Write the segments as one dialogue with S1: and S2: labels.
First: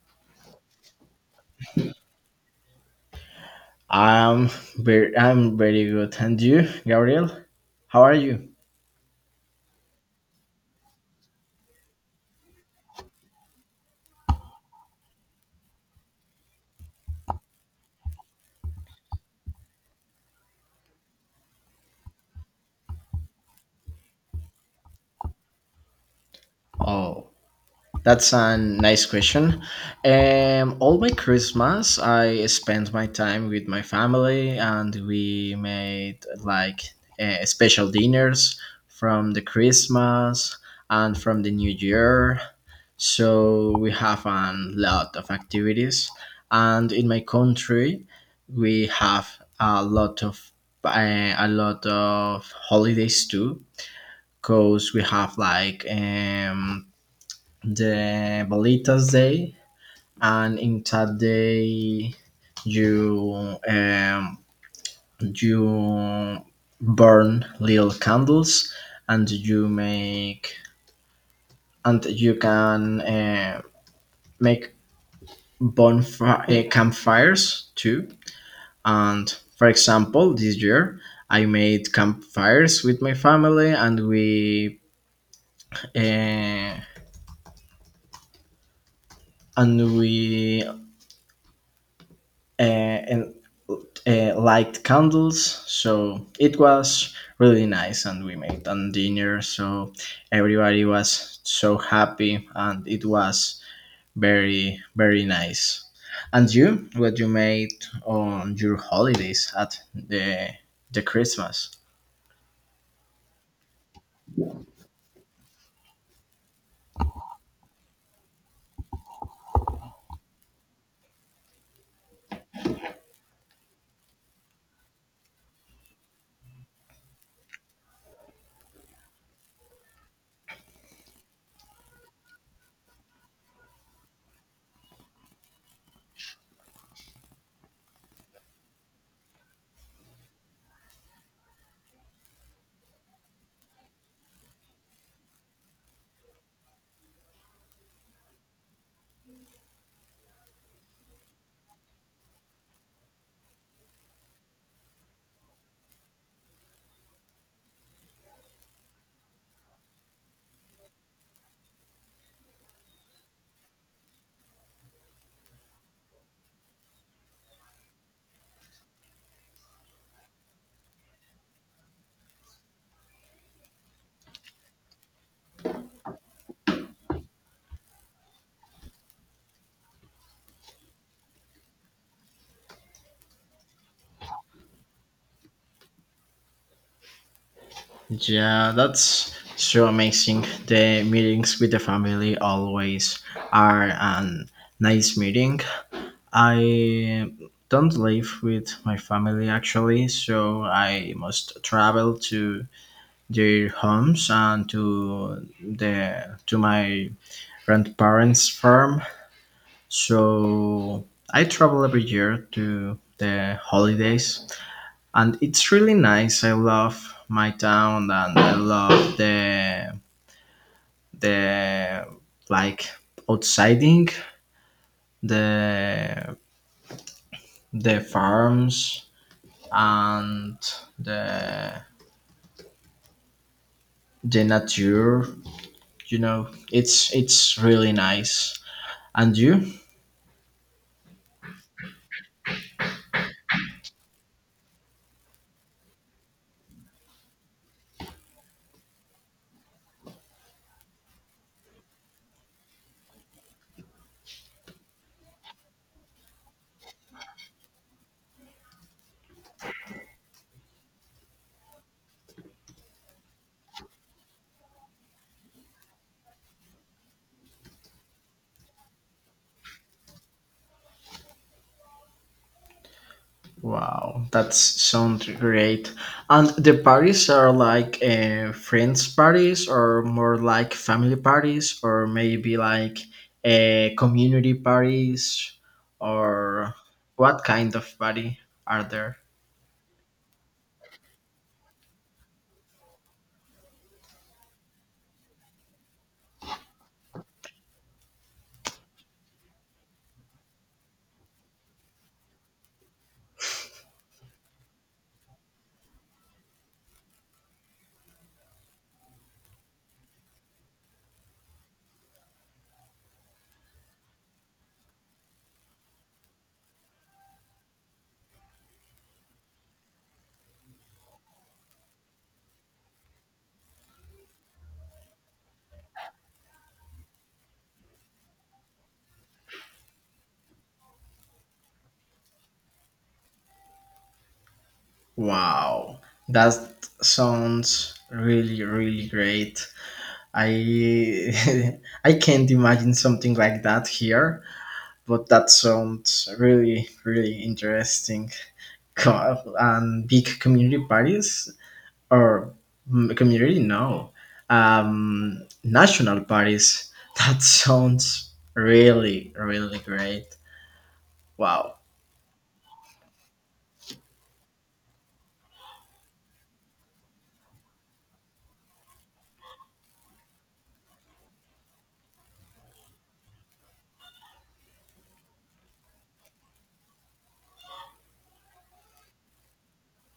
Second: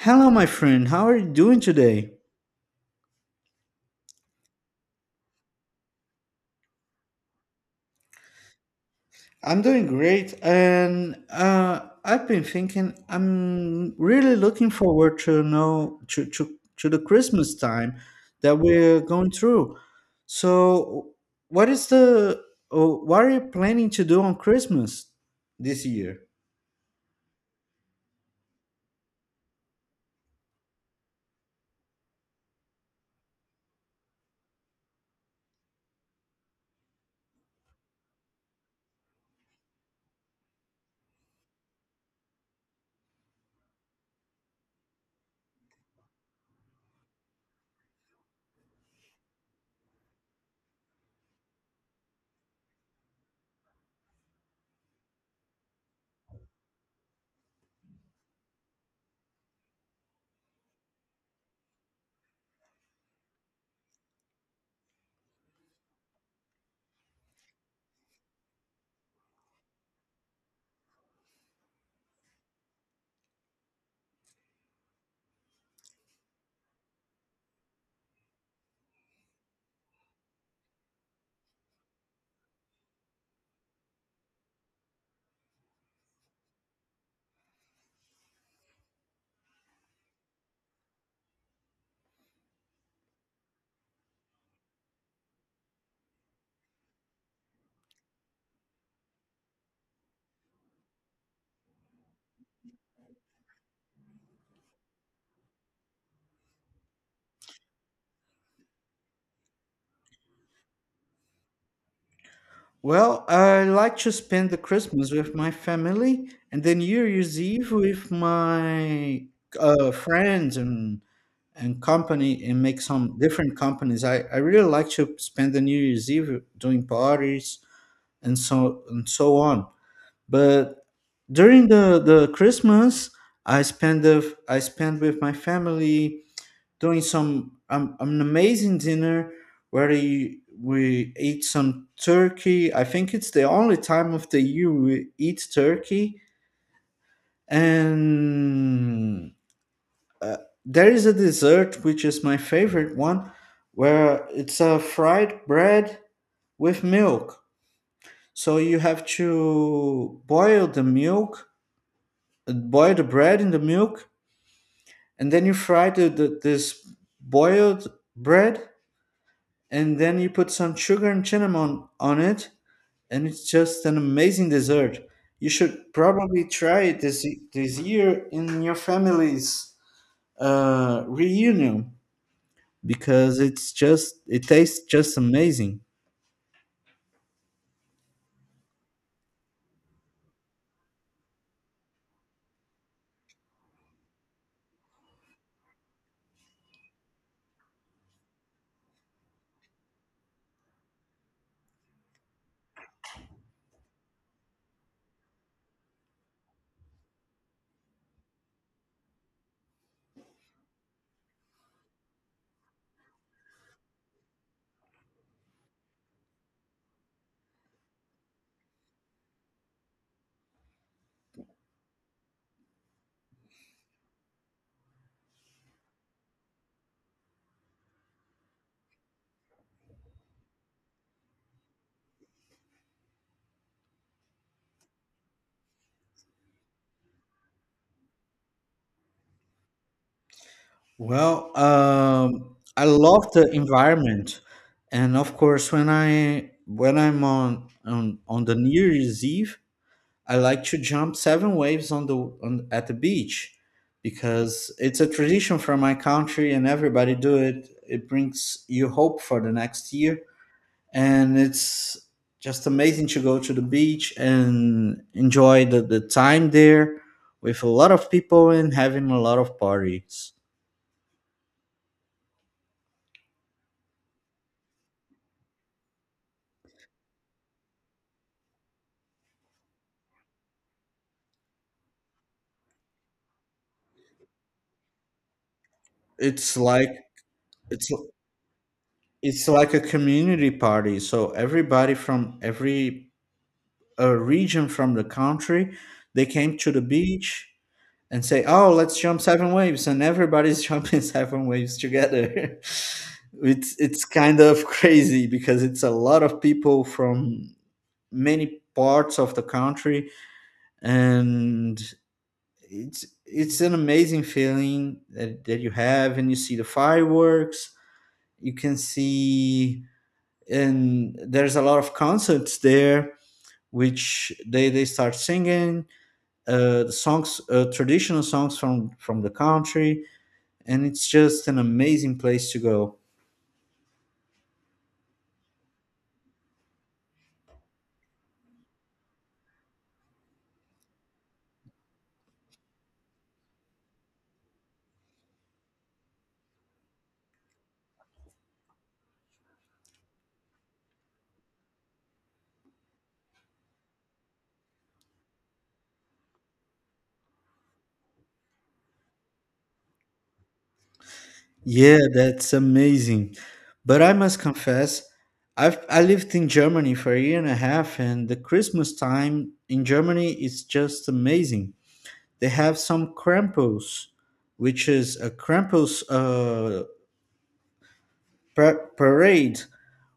S1: Hello, my friend. How are you doing today?
S2: I'm I'm very good. And you, Gabriel? How are you?
S1: I'm doing great, and I've been thinking. I'm really looking forward to know to the Christmas time that we're going through. So, what is the oh, what are you planning to do on Christmas this year?
S2: Oh, that's a nice question. All my Christmas, I spent my time with my family, and we made like special dinners from the Christmas and from the New Year. So we have a lot of activities, and in my country, we have a lot of a lot of holidays too, because we have like the Bolitas Day, and in that day you um, you burn little candles, and you can make bonfire campfires too. And for example, this year I made campfires with my family, and we uh, and we and light candles. So it was really nice, and we made a dinner. So everybody was so happy, and it was very very nice. And you, what you made on your holidays at the Christmas?
S1: Well, I like to spend the Christmas with my family, and then New Year's Eve with my friends and company and make some different companies. I really like to spend the New Year's Eve doing parties and so on. But during the Christmas, I spend with my family doing some an amazing dinner where we eat some turkey. I think it's the only time of the year we eat turkey and uh, there is a dessert which is my favorite one, where it's a fried bread with milk. So you have to boil the milk, boil the bread in the milk, and then you fry the this boiled bread, and then you put some sugar and cinnamon on it, and it's just an amazing dessert. You should probably try it this year in your family's reunion, because it tastes just amazing.
S2: Yeah, that's so amazing. The meetings with the family always are a nice meeting. I don't live with my family actually, so I must travel to their homes and to the to my grandparents' farm. So I travel every year to the holidays, and it's really nice. I love my town and I love the like outsiding the the farms and the the nature, you know, it's really nice. And you?
S1: Well, I love the environment, and of course, when I when I'm on the New Year's Eve, I like to jump seven waves at the beach, because it's a tradition from my country, and everybody do it. It brings you hope for the next year, and it's just amazing to go to the beach and enjoy the time there with a lot of people and having a lot of parties.
S2: Wow, that sounds great. And the parties are like friends parties, or more like family parties, or maybe like community parties, or
S1: it's like
S2: what kind
S1: it's
S2: of party are there?
S1: it's like a community party, so everybody from every region from the country, they came to the beach and say, oh, let's jump seven waves, and everybody's jumping seven waves together. It's kind of crazy because it's a lot of people from many parts of the country, and it's an amazing feeling that you have, and you see the fireworks you can see, and there's a lot of concerts there, which they start singing the songs traditional songs from the country, and it's just an amazing place to go.
S2: Wow, that sounds really really great. I I can't imagine something like that here, but that sounds really really interesting. And big community parties, or community, no, national parties. That sounds really really great. Wow.
S1: Yeah, that's amazing. But I must confess, I lived in Germany for a year and a half, and the Christmas time in Germany is just amazing. They have some Krampus, which is a Krampus parade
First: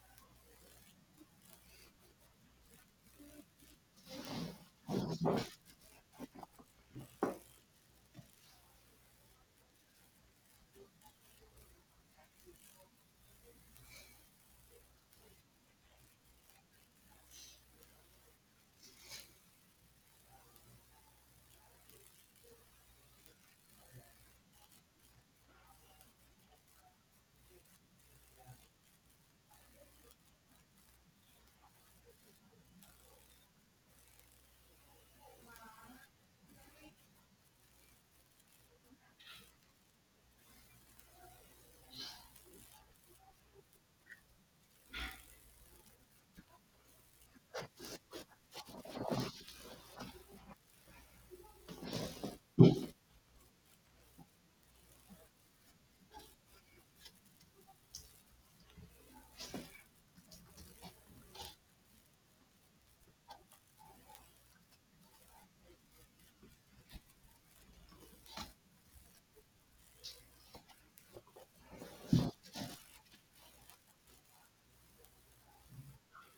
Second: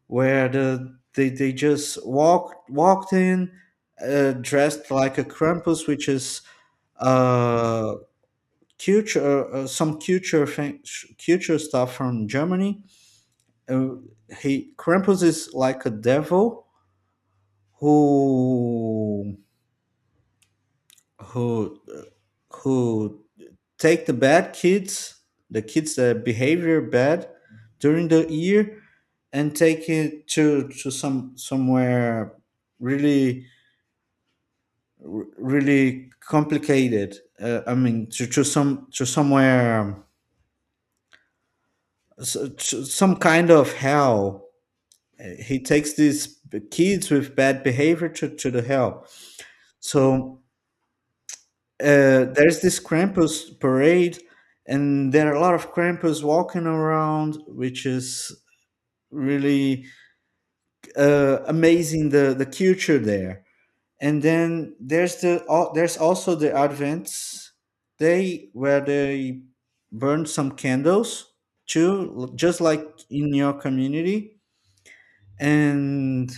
S1: where they just walked in, dressed like a Krampus, which is uh, culture some culture thing, culture stuff from Germany. Uh, he Krampus is like a devil who who who take the bad kids, the kids that behavior bad during the year, and take it to somewhere really really complicated. I mean, to some to somewhere s- to some kind of hell. He takes these kids with bad behavior to the hell. So there's this Krampus parade, and there are a lot of Krampus walking around, which is really amazing the culture there. And then there's also the Advent Day where they burn some candles too, just like in your community. And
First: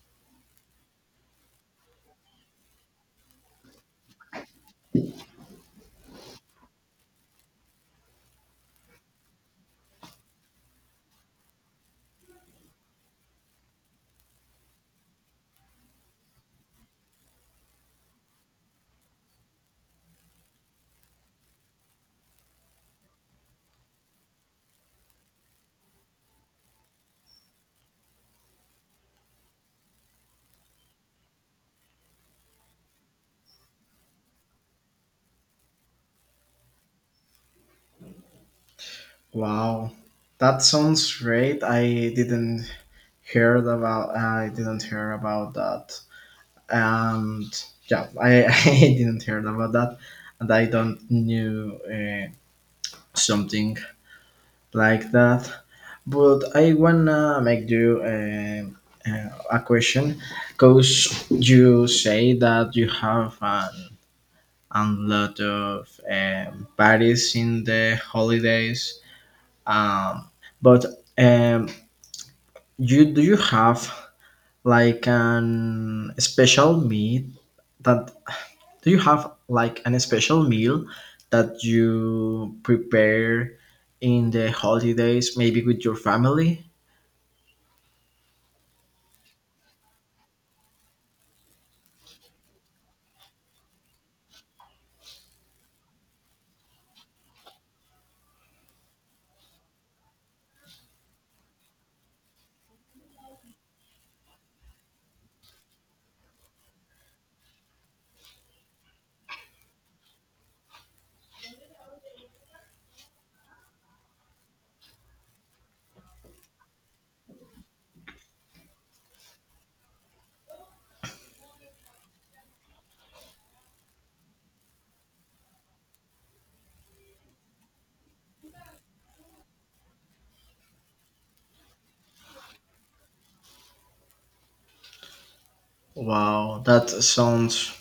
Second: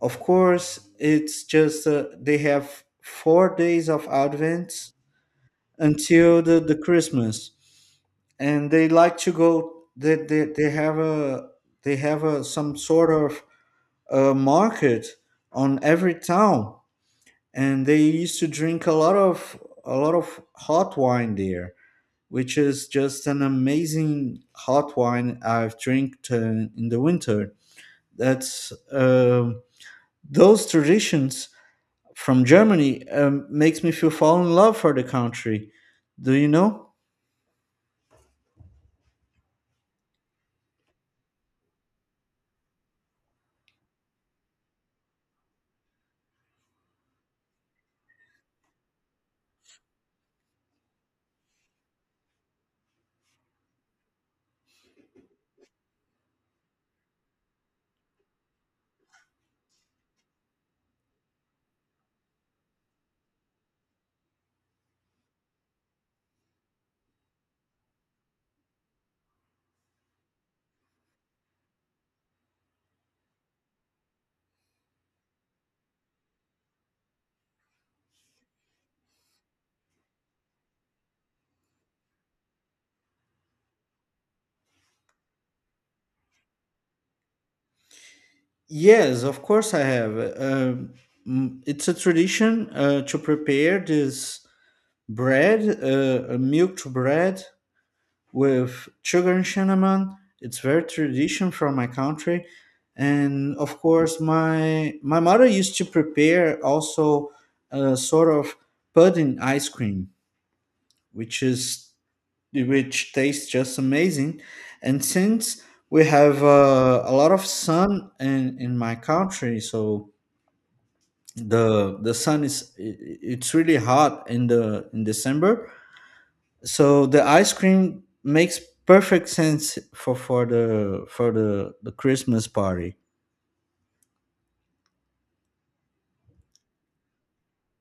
S1: of course, it's just they have 4 days of Advent until the Christmas. And they like to go they have a some sort of market on every town, and they used to drink a lot of hot wine there, which is just an amazing hot wine I've drank in the winter. That's those traditions from Germany, makes me feel fall in love for the country, do you know?
S2: Wow, that sounds great. I didn't hear about that. And yeah, I, I didn't heard about that, and I don't knew something like that. But I wanna make you a question, cause you say that you have an a lot of parties in the holidays. Um, but um, you like an special meat that Do you have like an special meal that you prepare in the holidays, maybe with your family?
S1: Yes, of course I have. It's a tradition to prepare this bread, a milked bread with sugar and cinnamon. It's very tradition from my country, and of course my mother used to prepare also a sort of pudding ice cream, which is which tastes just amazing. And since we have a lot of sun in my country, so the sun it's really hot in the in December, so the ice cream makes perfect sense for the Christmas party.
S2: Wow, that sounds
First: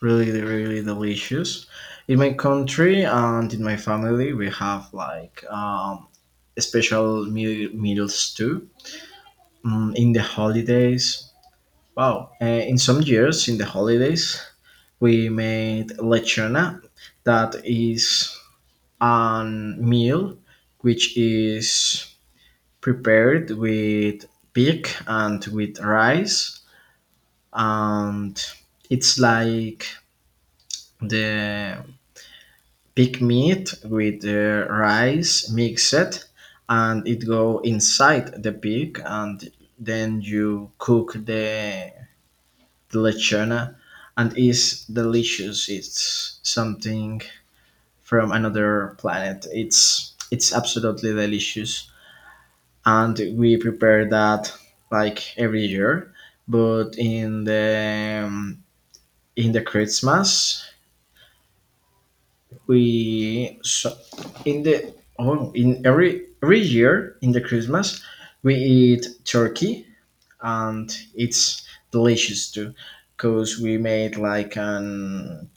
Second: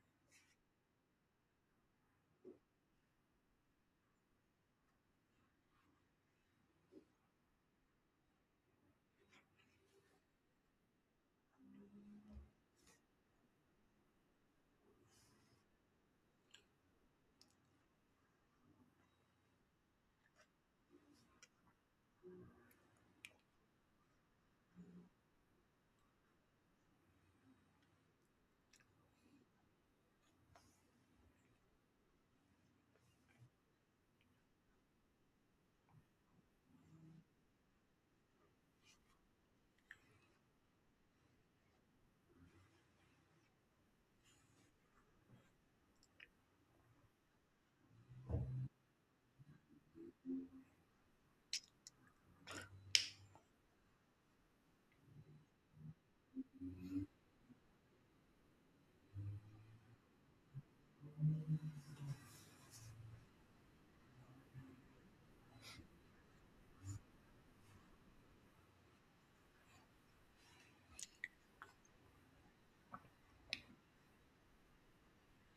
S2: really, really delicious. In my country and in my family, we have like special meals too. In the holidays, wow, in some years, in the holidays, we made lechona. That is a meal which is prepared with pig and with rice, and it's like the pig meat with the rice mixed, and it go inside the pig, and then you cook the lechona. And is delicious, it's something from another planet, it's absolutely delicious, and we prepare that like every year. But in the Christmas, we so in the oh in every year in the Christmas we eat turkey, and it's delicious too, because we made like an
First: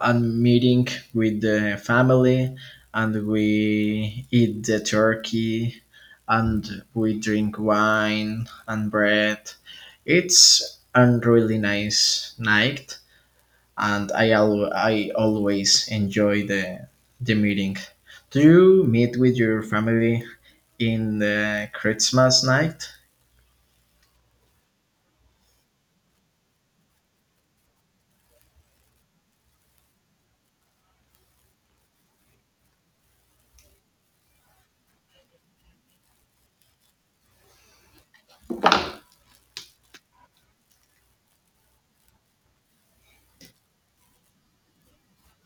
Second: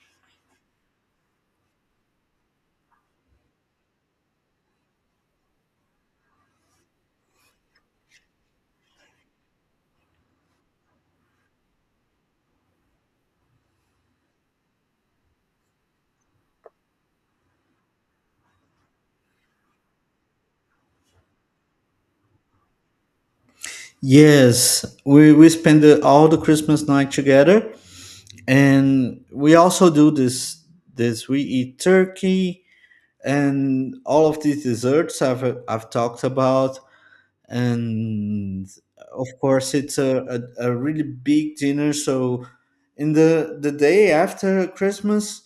S2: and meeting with the family, and we eat the turkey, and we drink wine and bread. It's a really nice night, and I always enjoy the meeting. Do you meet with your family in the Christmas night?
S1: Yes, we spend all the Christmas night together, and we also do this we eat turkey and all of these desserts I've talked about. And of course, it's a really big dinner, so in the day after Christmas,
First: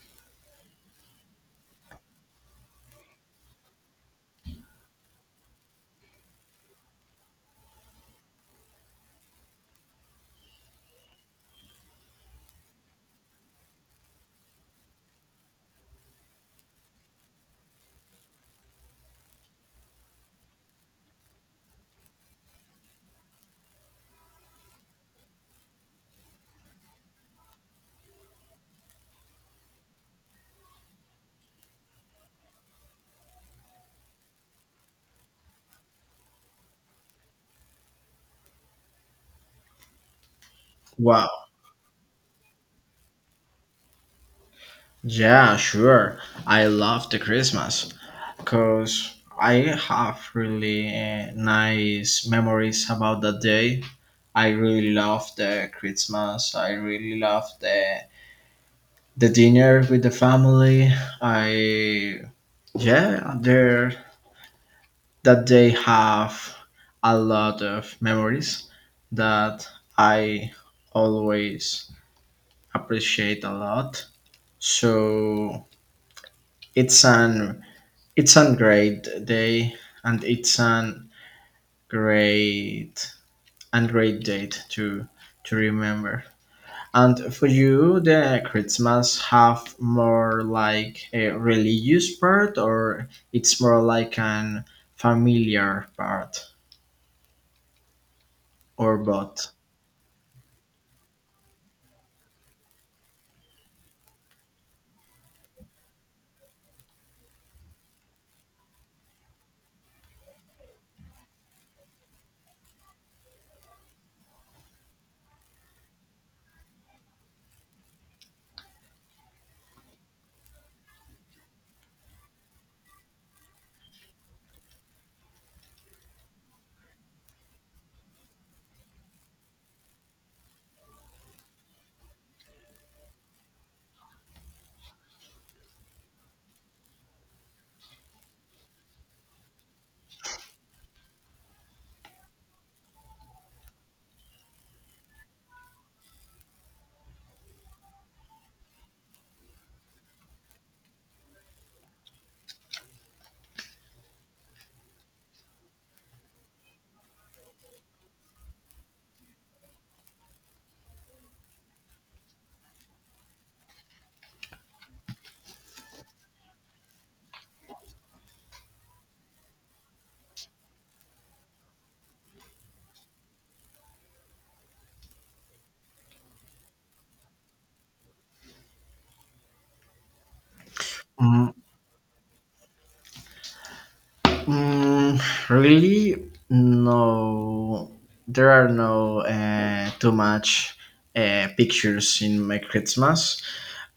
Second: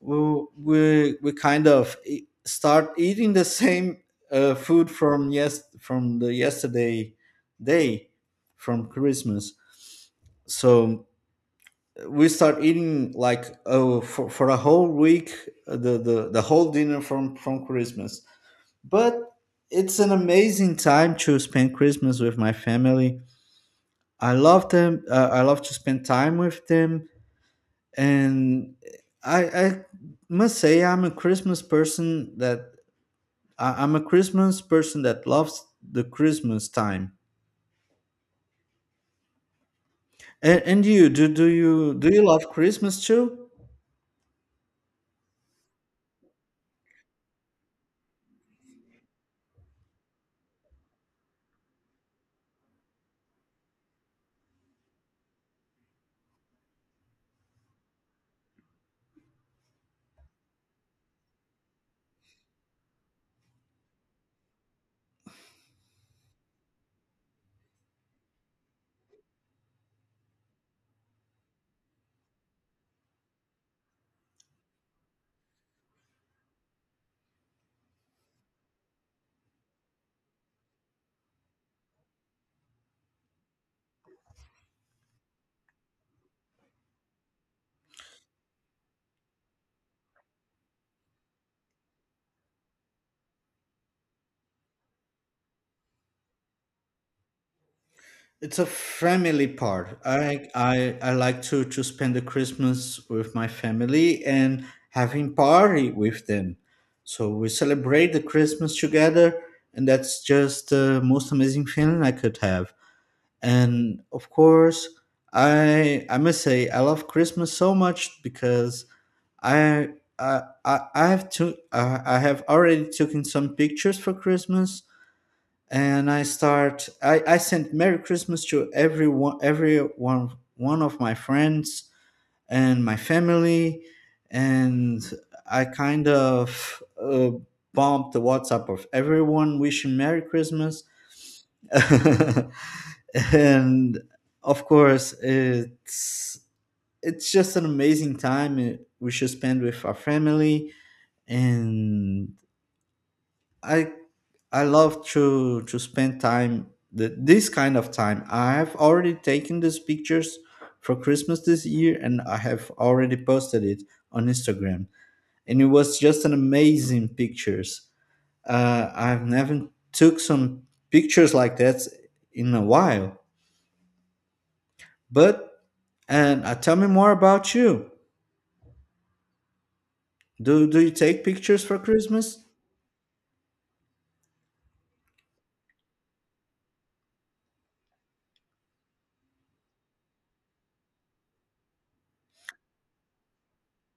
S1: we kind of start eating the same food from the yesterday day from Christmas. So we start eating like, oh, for a whole week, the whole dinner from Christmas. But it's an amazing time to spend Christmas with my family. I love them. I love to spend time with them, and I must say I'm a Christmas person that loves the Christmas time. And you
S2: Wow.
S1: do you love Christmas too?
S2: Yeah, sure, I love the Christmas, because I have really nice memories about that day. I really love the Christmas. I really love the dinner with the family. I, yeah, there, that day have a lot of memories that I always appreciate a lot. So it's an it's a great day, and it's an Great and great date to remember. And for you, the Christmas have more like a religious part, or it's more like an familiar part,
S1: It's a
S2: or
S1: family
S2: both?
S1: part. I like to spend the Christmas with my family and having party with them. So we celebrate the Christmas together, and that's just the most amazing feeling I could have. And of course, I must say I love Christmas so much because I I I I have to I have already taken some pictures for Christmas, and I sent Merry Christmas to everyone, every one of my friends and my family. And I kind of bombed the WhatsApp of everyone wishing Merry Christmas. And of course, it's just an amazing time, we should spend with our family. And I I love to spend time the this kind of time. I have already taken these pictures for Christmas this year, and I have already posted it on Instagram. And it was just an amazing pictures. I've never took some pictures like that in a while. But and tell me more about you. Do you take
S2: Mm,
S1: pictures for Christmas?
S2: mm, really, no. There are no too much pictures in my Christmas.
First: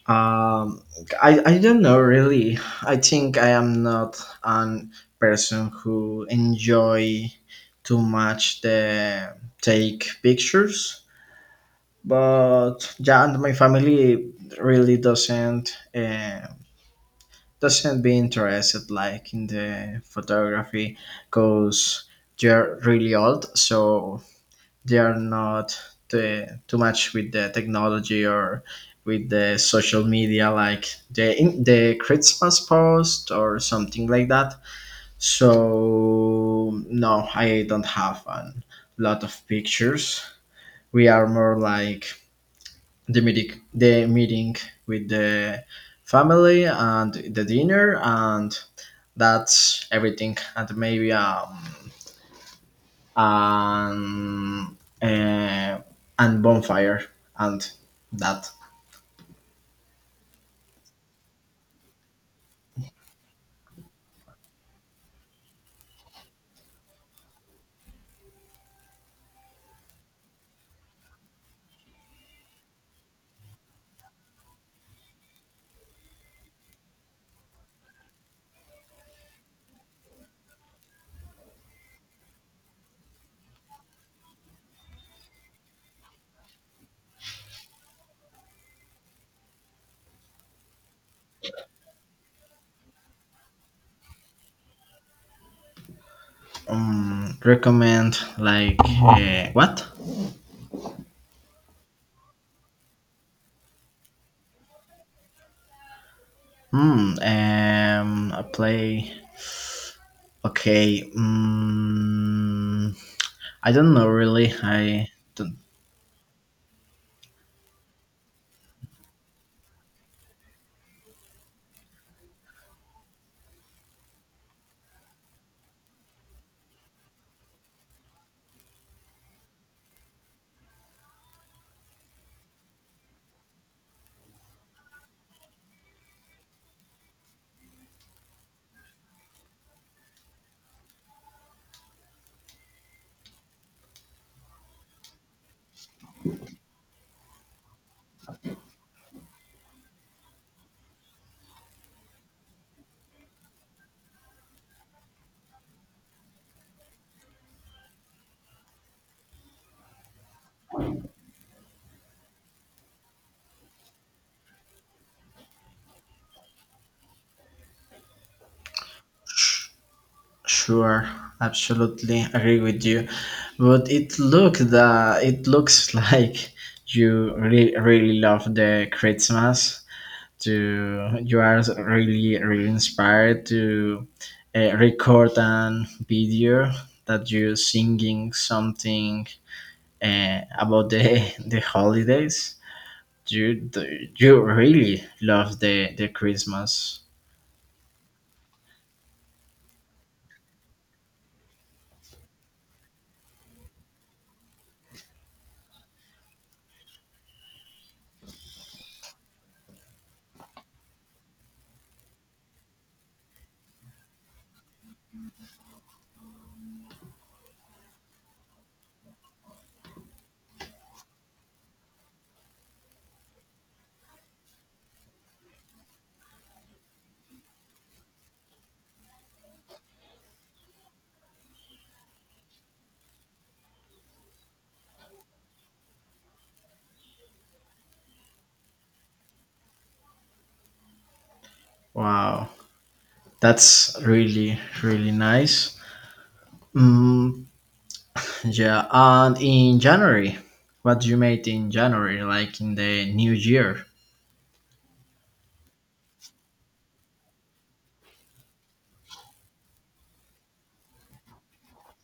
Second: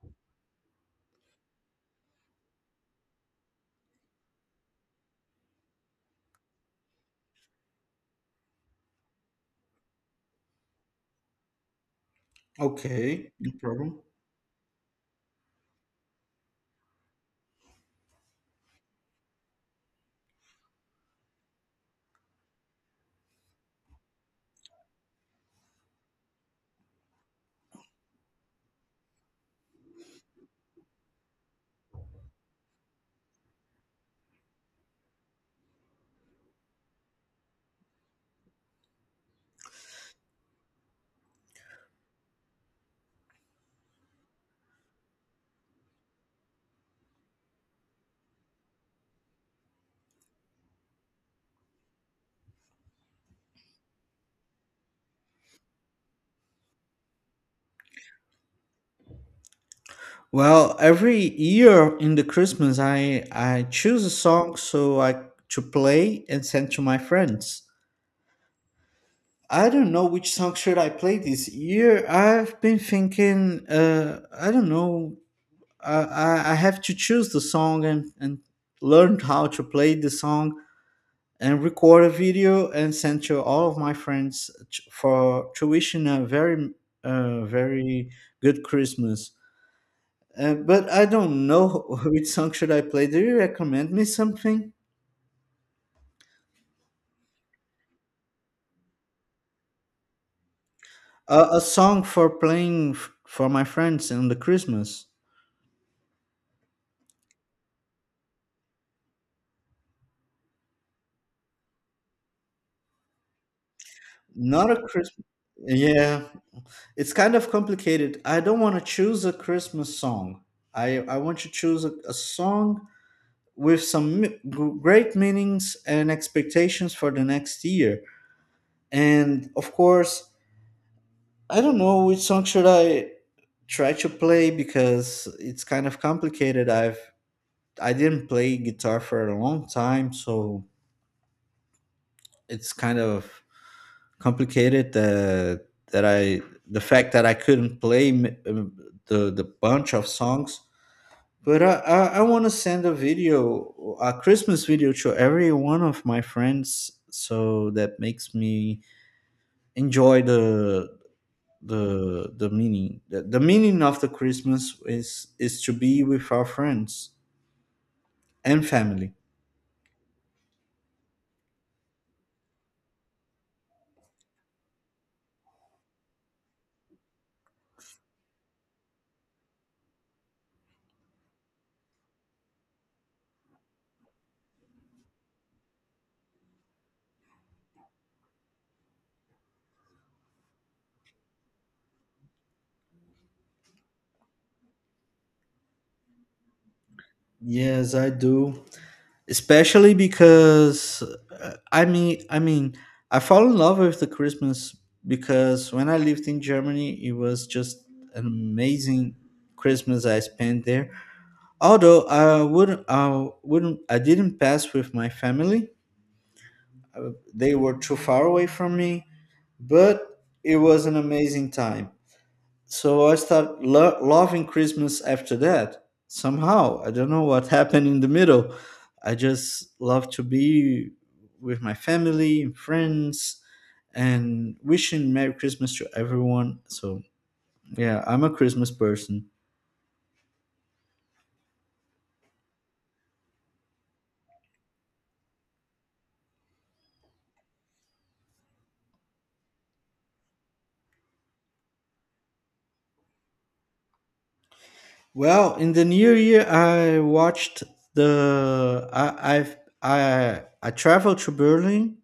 S2: Um, I don't know really. I think I am not an person who enjoy too much the take pictures, but yeah,
S1: Okay,
S2: and
S1: no
S2: my
S1: problem.
S2: family really doesn't be interested like in the photography, because they're really old, so they are not too much with the technology or with the social media like the Christmas post or something like that. So no, I don't have a lot of pictures. We are more like the meeting with the family and the dinner, and that's everything. And maybe and uh, and bonfire and that.
S1: Well, every year in the Christmas, I choose a song so I to play and send to my friends. I don't know which song should I play this year. I've been thinking. I don't know. I have to choose the song and learn how to play the song and record a video and send to all of my friends t- for to wishing a very good Christmas. But I don't know which song should I play. Do you recommend me something?
S2: Recommend like what?
S1: A song for playing for my friends on the Christmas.
S2: Hmm. A play, okay. I don't know really,
S1: Not a
S2: I
S1: Christmas.
S2: don't.
S1: Yeah, it's kind of complicated. I don't want to choose a Christmas song. I want to choose a song with some great meanings and expectations for the next year. And of course, I don't know which song should I try to play because it's kind of complicated. I didn't play guitar for a long time, so it's kind of complicated, that that I the fact that I couldn't play the the bunch of songs. But I want to send a video, a Christmas video, to every one of my friends, so that makes me enjoy the meaning of the Christmas is to be with our friends and family.
S2: Sure, absolutely agree with you, but it looks like you really really love the Christmas, to you are really really inspired to record an video that you're singing something about the the holidays. you you really love the Christmas.
S1: Yes, I do, especially because I mean, I fall in love with the Christmas, because when I lived in Germany, it was just an amazing Christmas I spent there. Although I didn't pass with my family. They were too far away from me. But it was an amazing time, so I start loving Christmas after that. Somehow, I don't know what happened in the middle. I just love to be with my family and friends and wishing Merry Christmas to everyone. So, yeah, I'm a Christmas person.
S2: Wow, that's really really nice. mm, yeah, and in January, what you made in January, like in the new year?
S1: Well, in the new year, the I I've, I traveled to Berlin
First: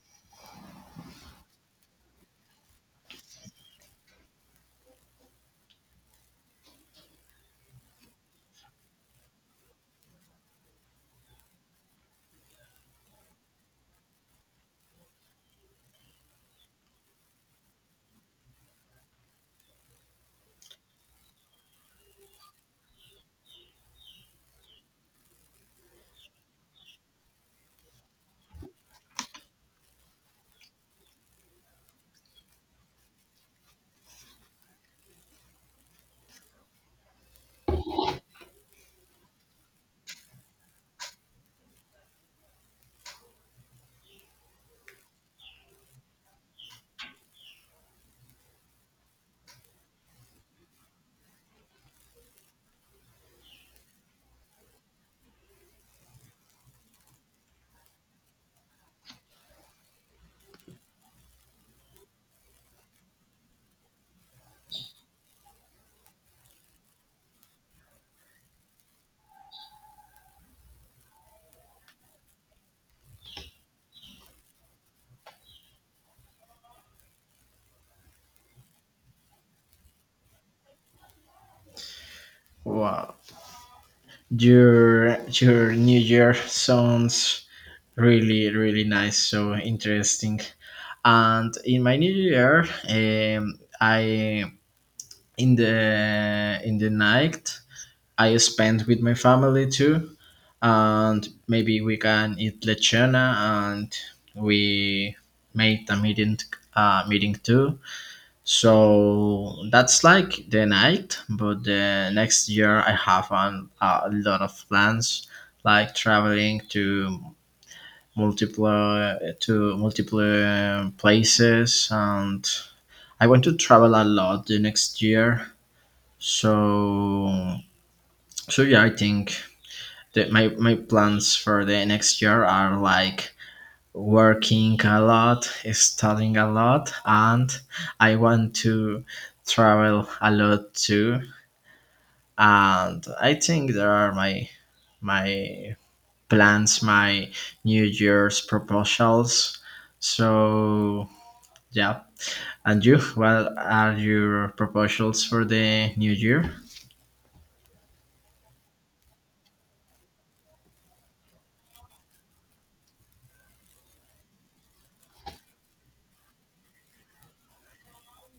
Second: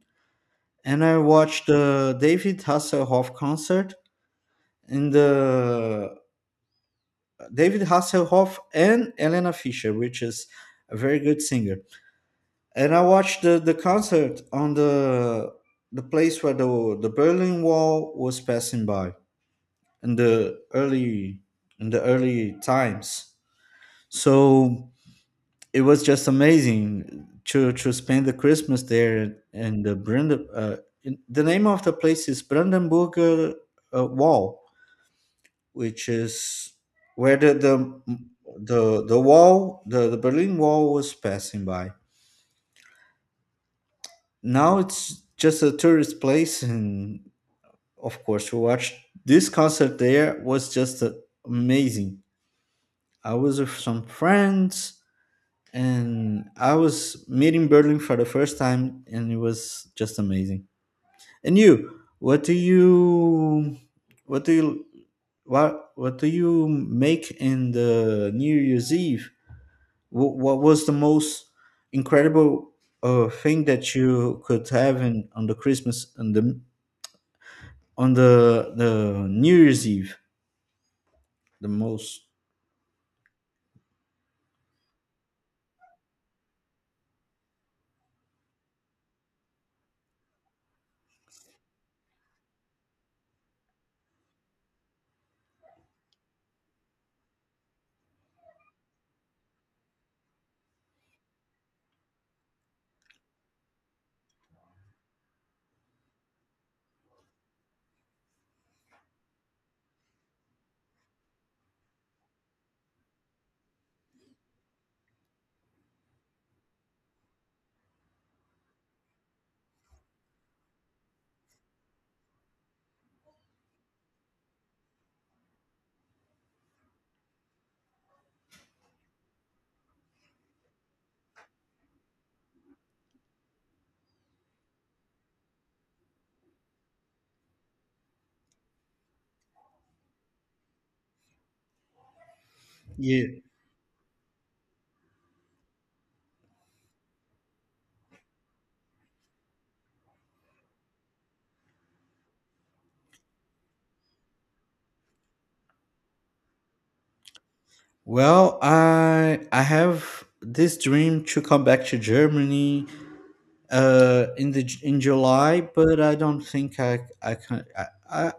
S1: and I watched the David Hasselhoff concert, in the David Hasselhoff and Elena Fischer, which is a very good singer. And I watched the concert on the place where the Berlin Wall was passing by, in the early times. So it was just amazing to spend the Christmas there. And the Branden. Uh, in, the name of the place is Brandenburger Wall, which is where the Berlin Wall was passing by. Now it's just a tourist place, and of course, we watched this concert there was just amazing. I was with some friends, and I was meeting Berlin for the first time, and it was just amazing. And you, what do you, what do you make in the New Year's Eve? What was the most incredible thing that you could have on the Christmas and the on the the New Year's Eve? The most
S2: Wow, your new year sounds really really nice, so interesting. And in my new year, um, I in the night, I spent with my family too, and maybe we can eat lechona, and we made a meeting too. So that's like the night, but the next year I have a lot of plans, like traveling to multiple places, and I want to travel a lot the next year. So, so yeah, I think that my plans for the next year are like working a lot, studying a lot, and I want to travel a lot too. And
S1: yeah.
S2: I think there are my my plans, my New Year's proposals. So yeah. And you, what are your proposals for the new year?
S1: Well, I have this dream to come back to Germany, in July, but I don't think I can I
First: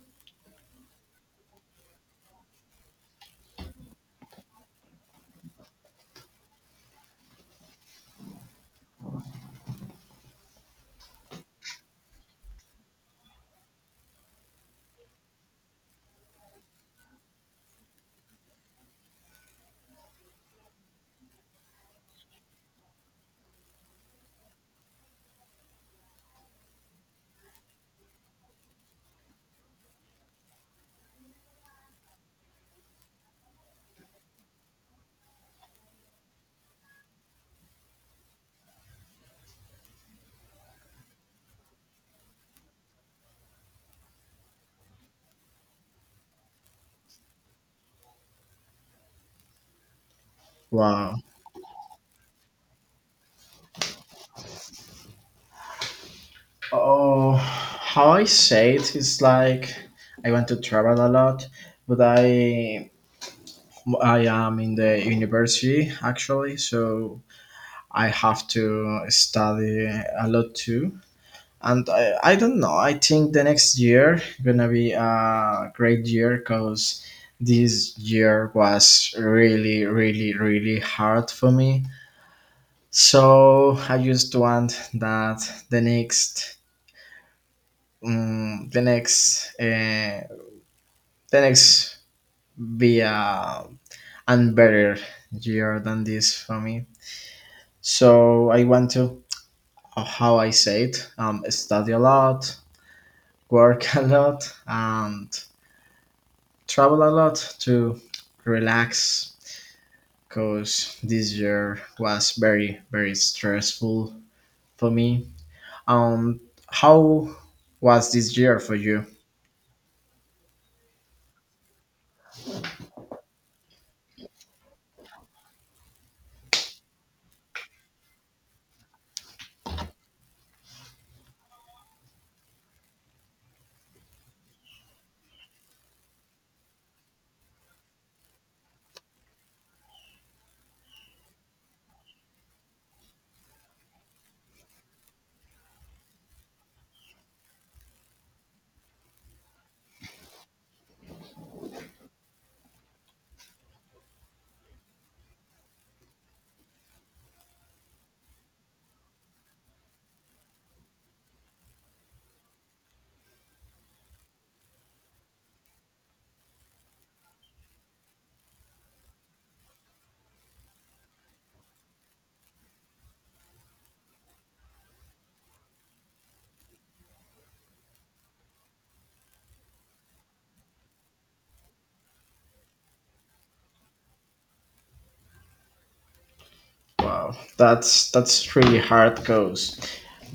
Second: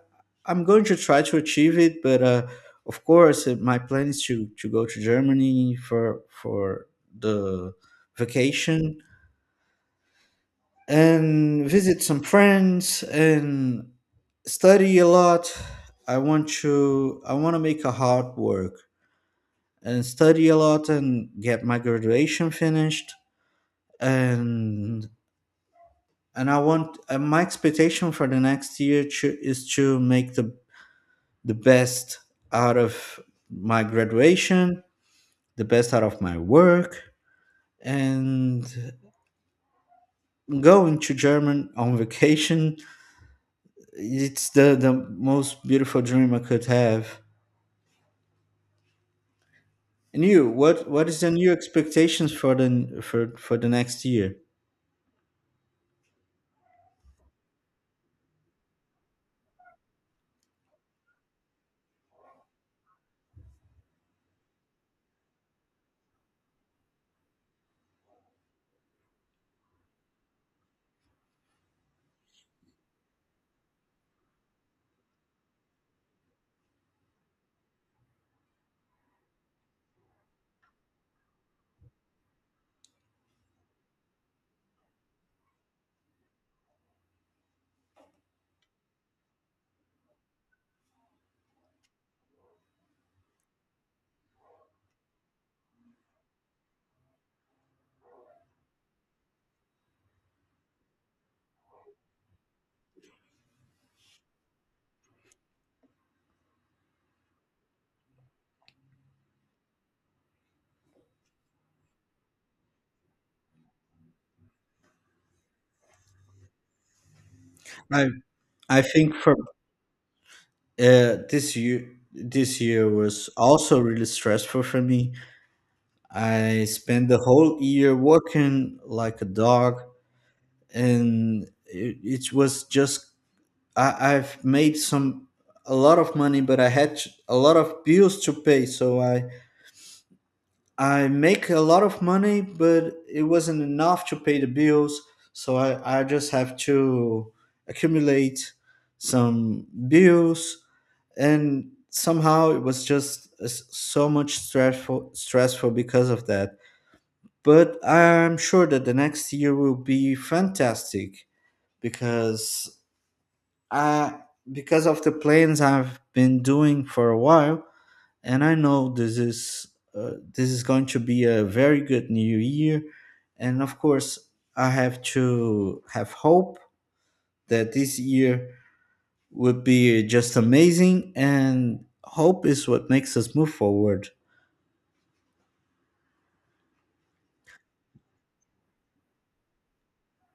S1: I'm going to try to achieve it, but of course, my plan is to go to Germany for the vacation and visit some friends and study a lot. I want to make a hard work and study a lot and get my graduation finished, and and I want and my expectation for the next year is to make the best out of my graduation, the best out of my work, and going to German on vacation. It's the most beautiful dream I could have. And you, what
S2: Wow.
S1: is the new expectations for the next year?
S2: Oh, how I say it is like I want to travel a lot, but I am in the university actually, so I have to study a lot too. And I don't know. I think the next year gonna be a great year, because this year was really, really, really hard for me. So I just want that the next, um, the next, uh, the next be a and better year than this for me. So I want to, how I say it, study a lot, work a lot, and travel a lot to relax, because this year was very, very stressful for me. Um, how
S1: I
S2: was this year for
S1: I
S2: you?
S1: think for uh, this year this year was also really stressful for me. I spent the whole year working like a dog, and it was just I've made some a lot of money, but I had a lot of bills to pay, so I make a lot of money, but it wasn't enough to pay the bills. So I just have to accumulate some bills. And somehow it was just so much stressful because of that. But I'm sure that the next year will be fantastic, because I, because of the plans I've been doing for a while, and I know this is going to be a very good new year, and of course I have to have hope that this year would be just amazing, and hope is what makes us move forward.
S2: Wow, that's really hard, because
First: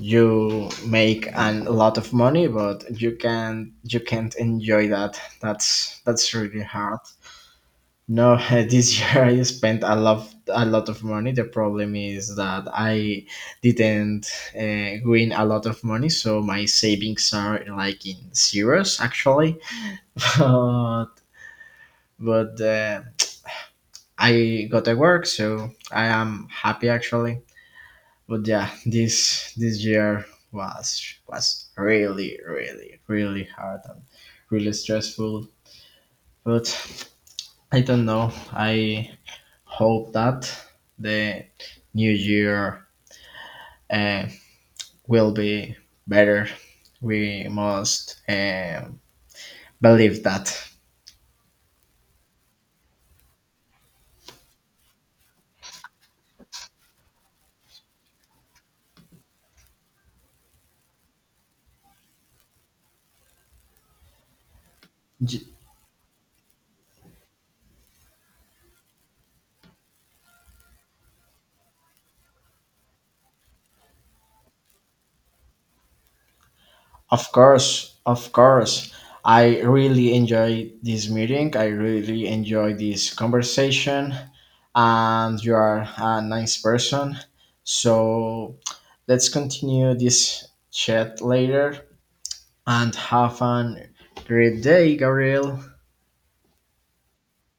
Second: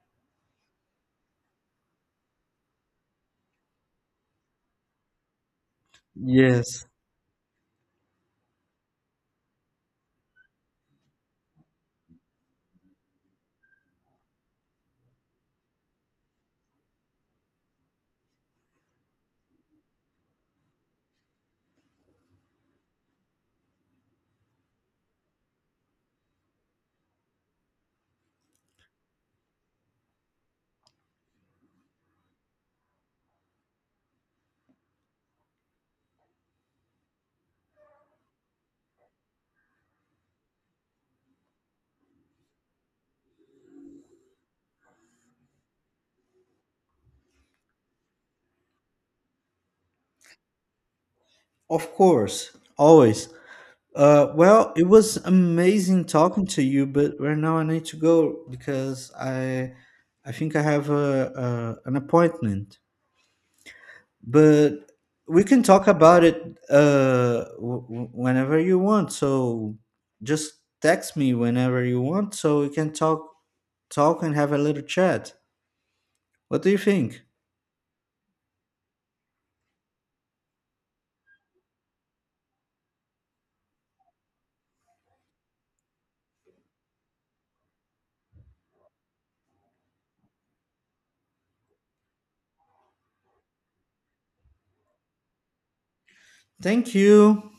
S2: you make a lot of money, but you can you can't enjoy that. That's really
S1: Yes,
S2: hard. No, this year I spent a lot of money. The problem is that I didn't win a lot of money, so my savings are like in zeros actually. But but I got a work, so I am happy actually. But yeah, this year was really really really hard and really stressful. But I don't know. I hope that the new year uh, will be better. We must believe that.
S1: of course, always. Well, it was amazing talking to you, but right now I need to go because I think I have a an appointment. But we
S2: J-
S1: can talk about it whenever you want, so just text me whenever you want, so we can talk and have a little chat. What do you think?
S2: Of course, of course. I really enjoy this meeting. I really enjoy this conversation, and you are a nice person. So let's continue this chat later, and have a great day, Gabriel.
S1: Thank you.